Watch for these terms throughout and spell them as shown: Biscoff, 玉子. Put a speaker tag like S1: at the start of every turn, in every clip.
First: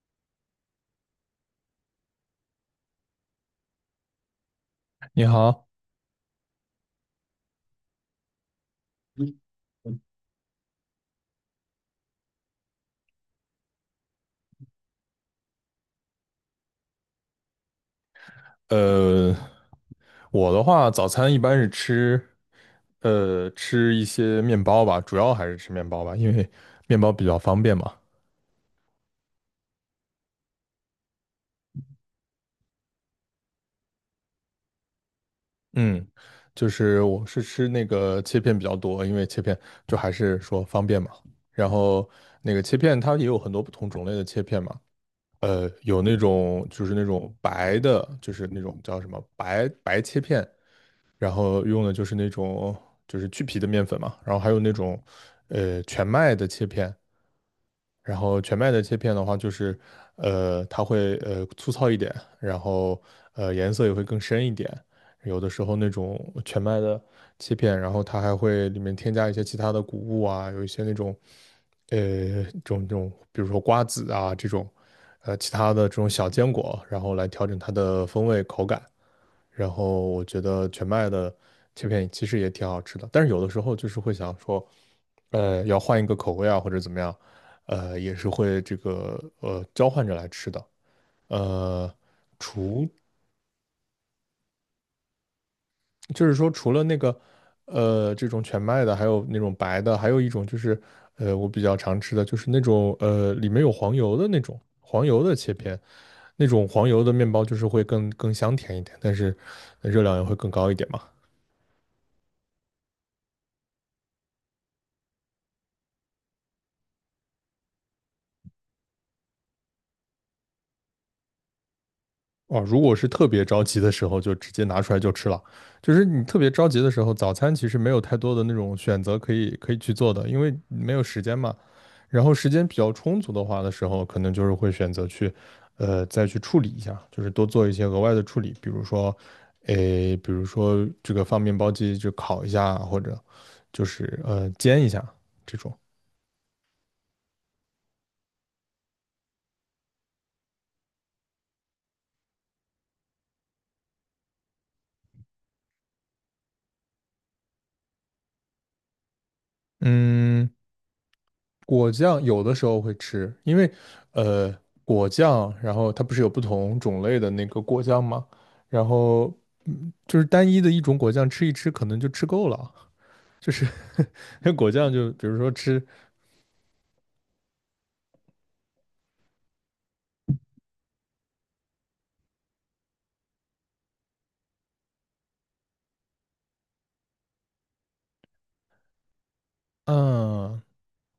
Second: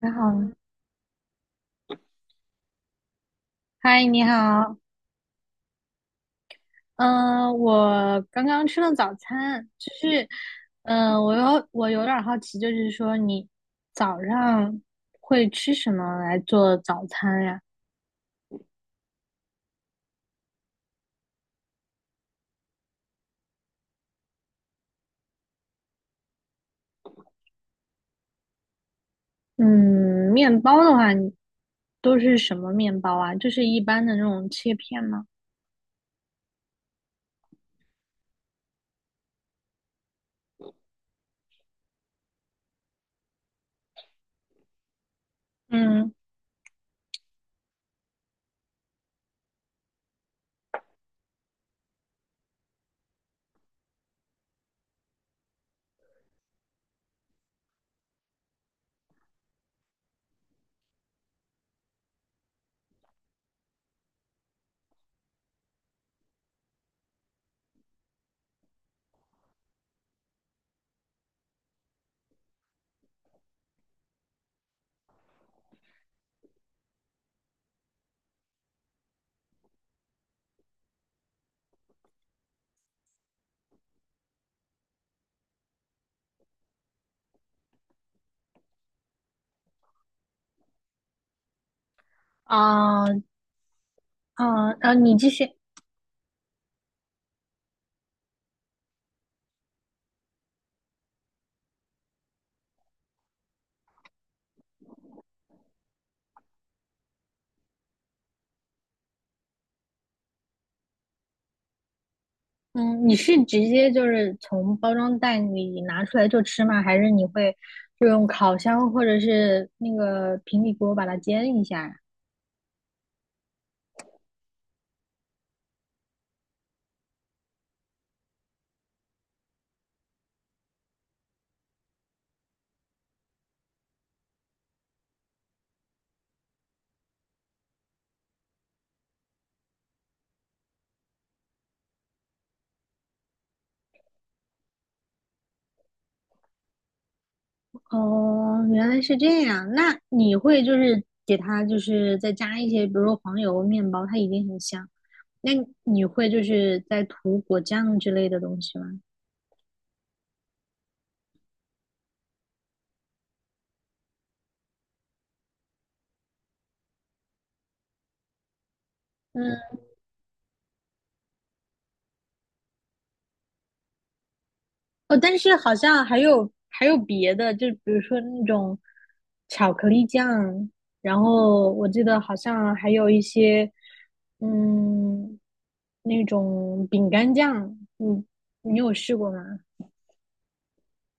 S1: 你好，嗨，你好，
S2: 你好，
S1: 嗯、我刚刚吃了早餐，我有点儿好奇，就是说你早上会吃什么来做早餐呀？
S2: 呃，我的话，早餐一般是吃，吃一些面包吧，主要还是吃面包吧，因为面包比较方便嘛。
S1: 嗯，面包的话，你都是什么面包啊？就是一般的那种切片吗？
S2: 嗯，就是我是吃那个切片比较多，因为切片就还是说方便嘛。然后那个切片它也有很多不同种类的切片嘛，有
S1: 嗯，
S2: 那种就是那种白的，就是那种叫什么白白切片，然后用的就是那种就是去皮的面粉嘛，然后还有那种全麦的切片，然后全麦的切片的话就是它会粗糙一点，然后颜色也会更深一点，有的时候那种全麦的切片，然后它还会里面添加一些其他的谷物啊，有一些那种呃这种比如说瓜子啊这种其他的这种小坚果，然后来调整它的风味口感。然后我觉得全麦的切片其实也挺好吃的，但是有的时候就是会想说，要换一个口味啊，或者怎么样，也是会这个交换着来吃的。呃，除
S1: 啊、啊，你继续。
S2: 就是说除了那个这种全麦的，还有那种白的，还有一种就是我比较常吃的就是那种里面有黄油的那种黄油的切片，那种黄油的面包就是会更香甜一点，但是热量也会更高一点嘛。
S1: 嗯，你是直接就是从包装袋里拿出来就吃吗？还是你会就用烤箱或者是那个平底锅把它煎一下呀？
S2: 哦，如果是特别着急的时候，就直接拿出来就吃了。就是你特别着急的时候，早餐其实没有太多的那种选择可以去做的，因为没有时间嘛。然后时间比较充足的话的时候，可能就是会选择去，再去处理一下，就是多做一些额外的处理，比如说，诶，比如说这个放面包机就烤一下，或者就是煎一下这种。
S1: 哦，原来是这样。那你会就是给它就是再加一些，比如说黄油面包，它已经很香。那你会就是再涂果酱之类的东西吗？
S2: 嗯，果酱有的时候会吃，因为呃果酱，然后它不是有不同种类的那个果酱吗？然后
S1: 嗯。
S2: 嗯就是单一的一种果酱吃一吃，可能就吃够了，就是 果酱就
S1: 哦，
S2: 比如
S1: 但
S2: 说
S1: 是好
S2: 吃，
S1: 像还有别的，就比如说那种巧克力酱，然后我记得好像还有一些，嗯，那种饼干酱，嗯，你有试过吗？
S2: 嗯，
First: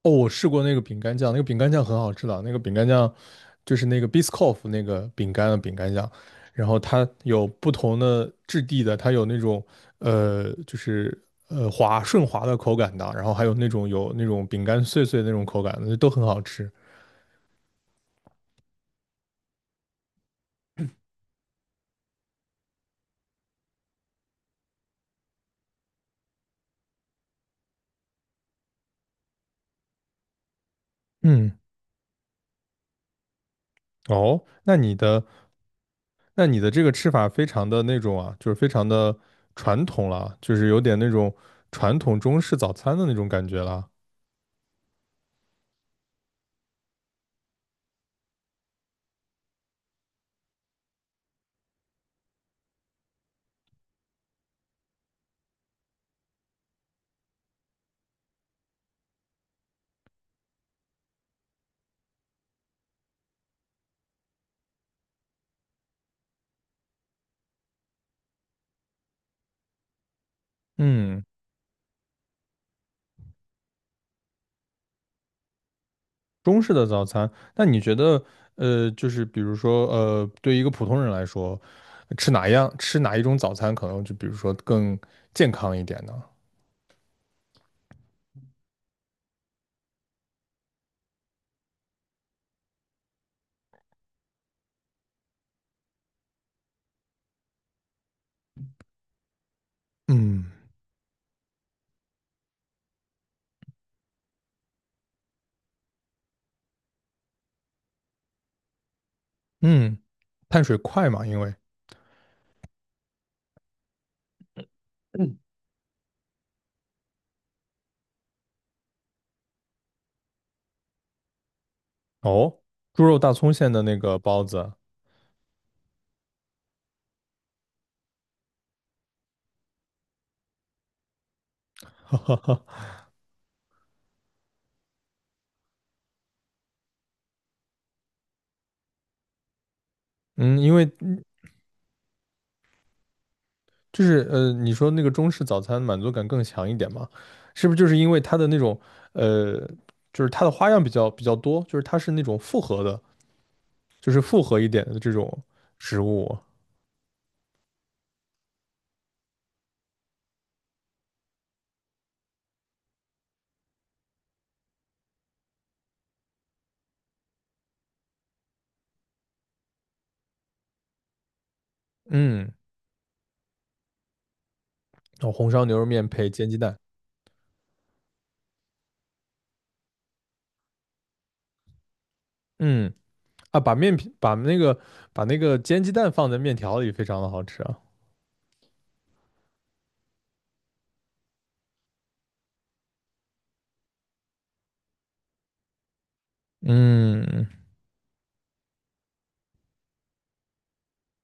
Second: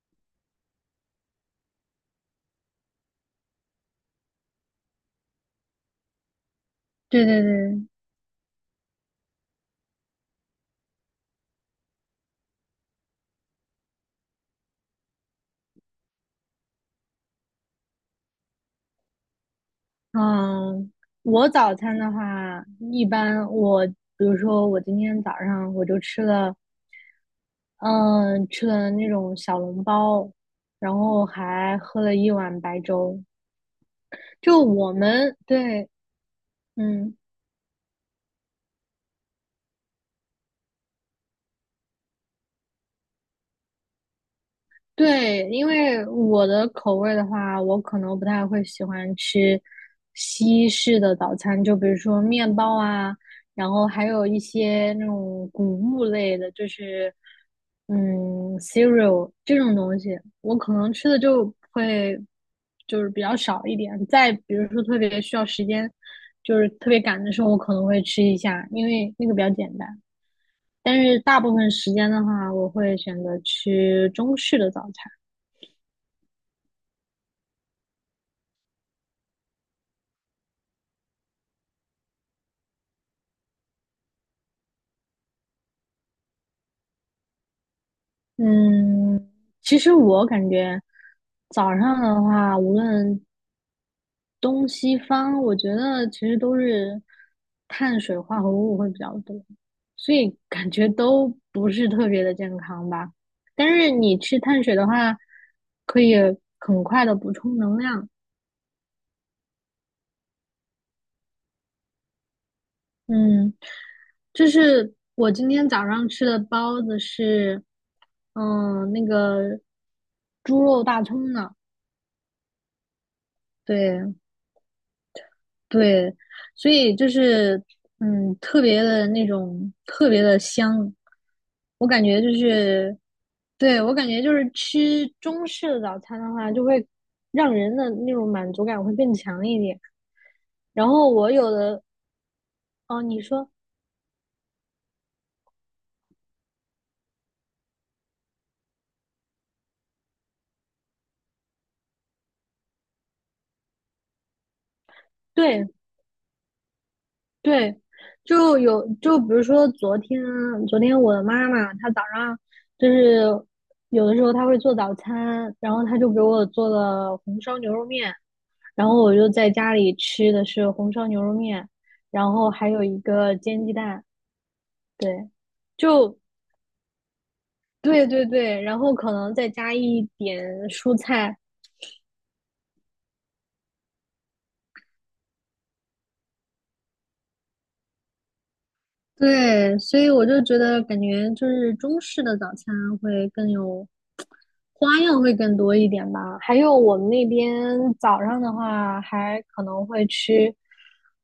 S2: 哦，我试过那个饼干酱，那个饼干酱很好吃的，那个饼干酱就是那个 Biscoff 那个饼干的饼干酱，然后它
S1: 对对
S2: 有不
S1: 对，
S2: 同的质地的，它有那种就是滑顺滑的口感的，然后还有那种有那种饼干碎碎的那种口感的，都很好吃。
S1: 嗯，我早餐的话，一般我比如说我今天早上我就吃了，嗯，吃了那种小笼包，然后
S2: 嗯，
S1: 还喝了一碗白粥。
S2: 哦，
S1: 就
S2: 那
S1: 我
S2: 你的
S1: 们对
S2: 那你的这个吃
S1: 嗯，
S2: 法非常的那种啊，就是非常的传统了啊，就是有点那种传统中式早餐的那种感觉了。
S1: 对，因为我的口味的话，我可能不太会喜欢吃西式的早餐，就比如说面包啊，然后还有一些那种谷物类的，就是嗯，cereal 这种东西，我可能吃的就会就是比较少一点。再比如说特别需要时间，就是特别赶的时候，我可能会吃一下，因为那个比较简单。但是
S2: 嗯。
S1: 大部分时间的话，我会选择吃中式的早餐。
S2: 中式的早餐，那你觉得，就是比如说，对一个普通人来说，吃哪样，吃哪一种早餐，可能就比如说更健康一点呢？
S1: 嗯，其实我感觉早上的话，无论东西方，我觉得其实都是碳水化合物会比较多，所以
S2: 嗯
S1: 感觉都不是特别的健康吧。但是你吃碳水的话，可以很快的补充能量。
S2: 嗯，碳水快嘛，因为
S1: 嗯，就是我今天早上吃的包子是，嗯，那个猪肉大葱的，
S2: 哦，猪肉大葱馅的那
S1: 对
S2: 个包子，
S1: 对，所以就是嗯，特别的那种特别的香，我感
S2: 哈
S1: 觉就
S2: 哈哈，
S1: 是，对，我感觉就是吃中式的早餐的话，就会让人的那种满足感会更强一点。
S2: 嗯，因为
S1: 然后我有的，哦，你说，
S2: 就是你说那个中式早餐满足感更强一点嘛，是不是就是因为它的那种呃，就是它的花样比较多，就是它是那种复合的，就是复合一点的这种
S1: 对
S2: 食物。
S1: 对，就有就比如说昨天，昨天我的妈妈她早上就是有的时候她会做早餐，然后她就给我做了红烧牛肉面，然后我就在家里吃的是红烧牛肉面，然后
S2: 嗯，
S1: 还有一个煎鸡蛋，对，
S2: 哦红烧牛肉面
S1: 就
S2: 配煎鸡蛋，
S1: 对对对，然后可能再加一点蔬菜，
S2: 嗯啊，把那个煎鸡蛋放在面条里，非常的好吃啊。
S1: 对，所以我就觉得感觉就是中式的早餐会更有花样，会更多一点吧。还有我们那
S2: 嗯
S1: 边早上的话，还可能会吃，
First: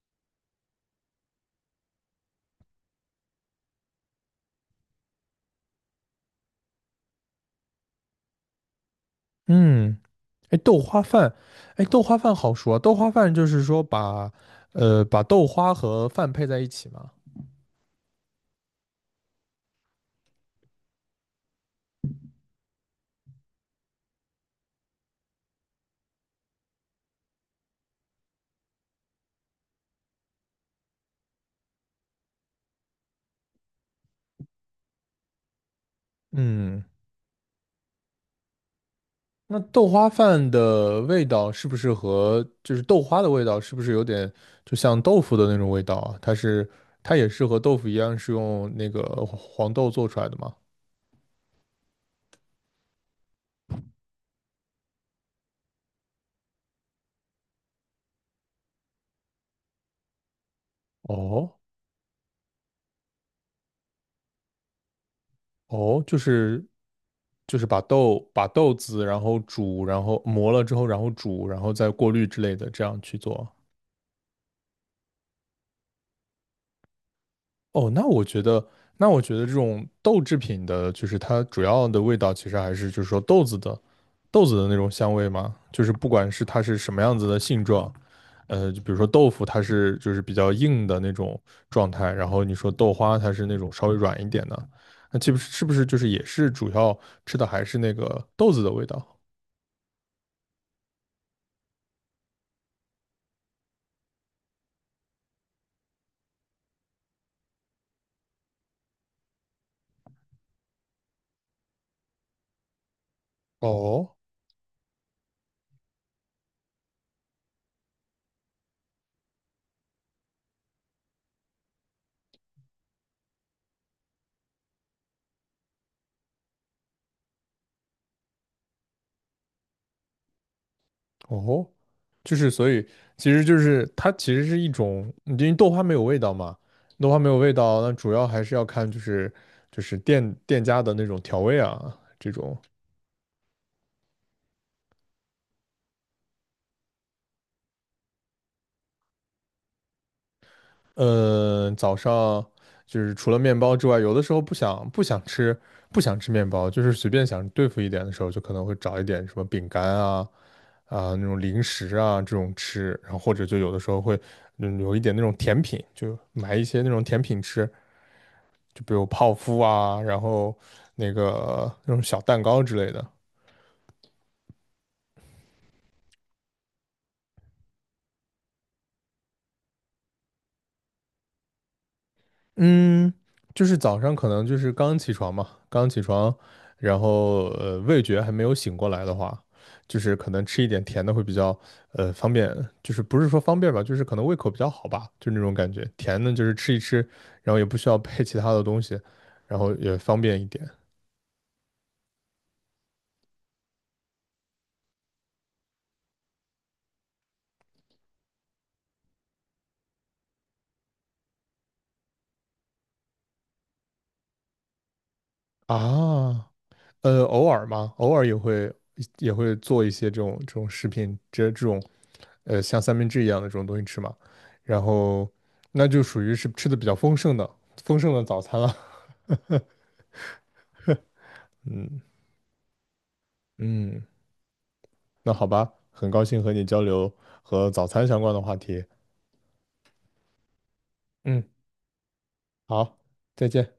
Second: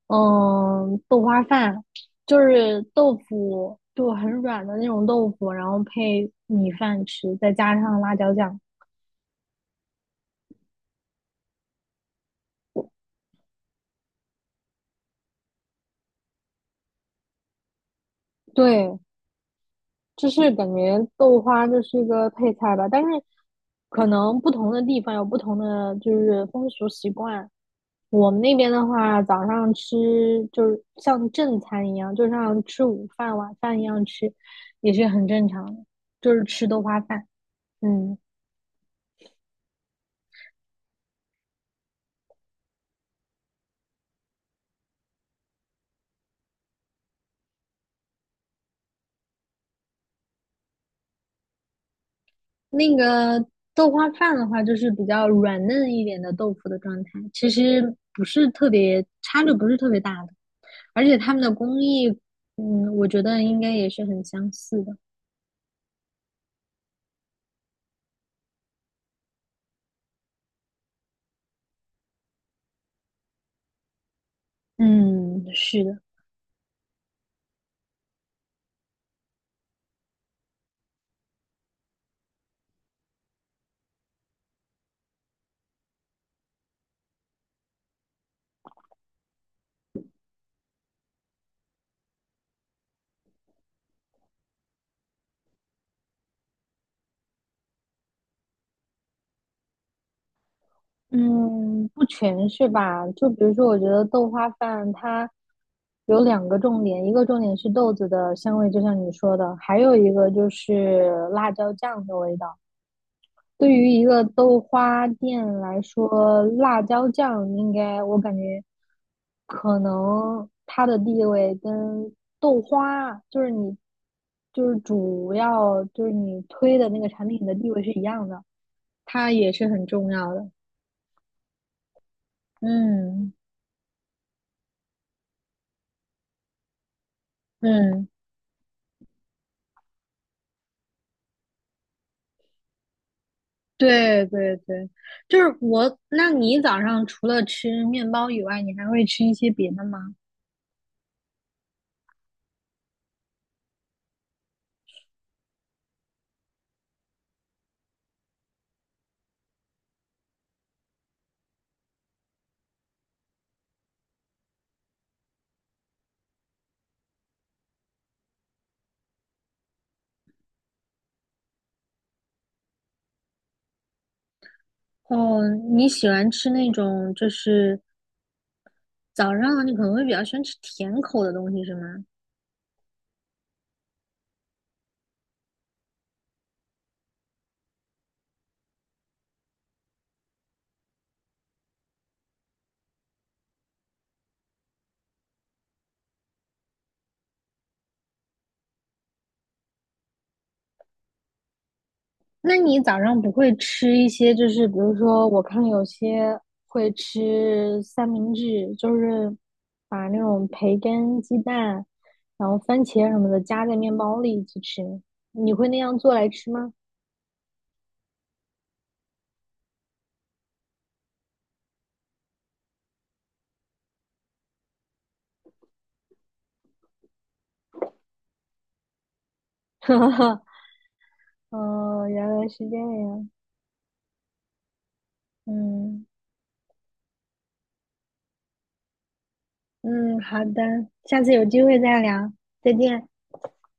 S1: 嗯，豆花饭，就是豆腐，就很软的那种豆腐，然后配米饭吃，再加上辣椒酱。
S2: 嗯，哎，豆花饭，哎，豆花饭好说啊，豆花饭就是说把把豆花和饭配在一起嘛。
S1: 对，就是感觉豆花这是一个配菜吧，但是可能不同的地方有不同的就是风俗习惯。我们那边的话，早上吃就是像正餐一样，就像吃午饭、晚饭一样吃，也是很正常的，就是吃豆
S2: 嗯，
S1: 花饭。嗯，
S2: 那豆花饭的味道是不是和就是豆花的味道是不是有点就像豆腐的那种味道啊？它是它也是和豆腐一样是用那个黄豆做出来的吗？
S1: 那个豆花饭的话，就是比较软嫩一点的豆腐的状态，其实不是特别差距，不是特别大的，而且他们的
S2: 哦。
S1: 工艺，嗯，我觉得应该也是很相似的。
S2: 哦，就是就是把豆子，然后煮，然后磨了之后，然后煮，然后再过滤之类的，这样去做。
S1: 嗯，是的。
S2: 哦，那我觉得这种豆制品的，就是它主要的味道，其实还是就是说豆子的那种香味嘛。就是不管是它是什么样子的性状，就比如说豆腐，它是就是比较硬的那种状态，然后你说豆花，它是那种稍微软一点的，那岂不是是不是就是也是主要吃的还是那个豆子的味道？
S1: 嗯，不全是吧？就比如说，我觉得豆花饭它有两个重点，一个重点是豆子的香味，就像你说的，还有一个就是辣椒酱的味道。对于一
S2: 哦
S1: 个豆花店来说，辣椒酱应该我感觉可能它的地位跟豆花，就是你就是主要就是你推的那个产品的地位是一样的，它也是很重要的。
S2: 哦，就是所以，其
S1: 嗯
S2: 实就是它其实是一种，因为豆花没有味道嘛，豆花没有味道，那
S1: 嗯。
S2: 主要还是要看就是就是店家的那种调味啊，这种，
S1: 对对对，就是我。那你早上除了吃面包以外，你还会吃一些别的吗？
S2: 嗯，早上就是除了面包之外，有的时候不想吃面包，就是随便想对付一点的时候，就可能会找一点什么饼干啊啊那种零食啊这种吃，然后或者就有的时候会嗯有一点那种甜品，就买一些那种甜品吃。就比如泡芙啊，然后那个那种小蛋糕之类的。
S1: 哦，你喜欢吃那种就是早上你可能会比较喜欢吃甜口的东西是吗？
S2: 嗯，就是早上可能就是刚起床嘛，刚起床，然后味觉还没有醒过来的话，就是可能吃一点甜的会比较方便，就是不是说方便吧，就是可能胃口比较好吧，就那种感觉。甜的就是吃一吃，然后也不需要配其他的东西，然后也方便一点
S1: 那你早上不会吃一些就是比如说我看有些会吃三明治，就是把那种培根、鸡蛋，然后番茄什么的夹在面包里去吃，你会那样做来
S2: 啊。
S1: 吃吗？
S2: 偶尔嘛，偶尔也会做一些这种食品，这种像三明治一样的这种东西吃嘛，然后那就属于是吃的比较丰盛的早餐了。嗯
S1: 哦，原来是这样。
S2: 嗯，那好吧，
S1: 嗯
S2: 很高兴和你交流和早餐相关的话题。
S1: 嗯，好的，下次
S2: 嗯，
S1: 有机会再聊，再
S2: 好，
S1: 见。
S2: 再见。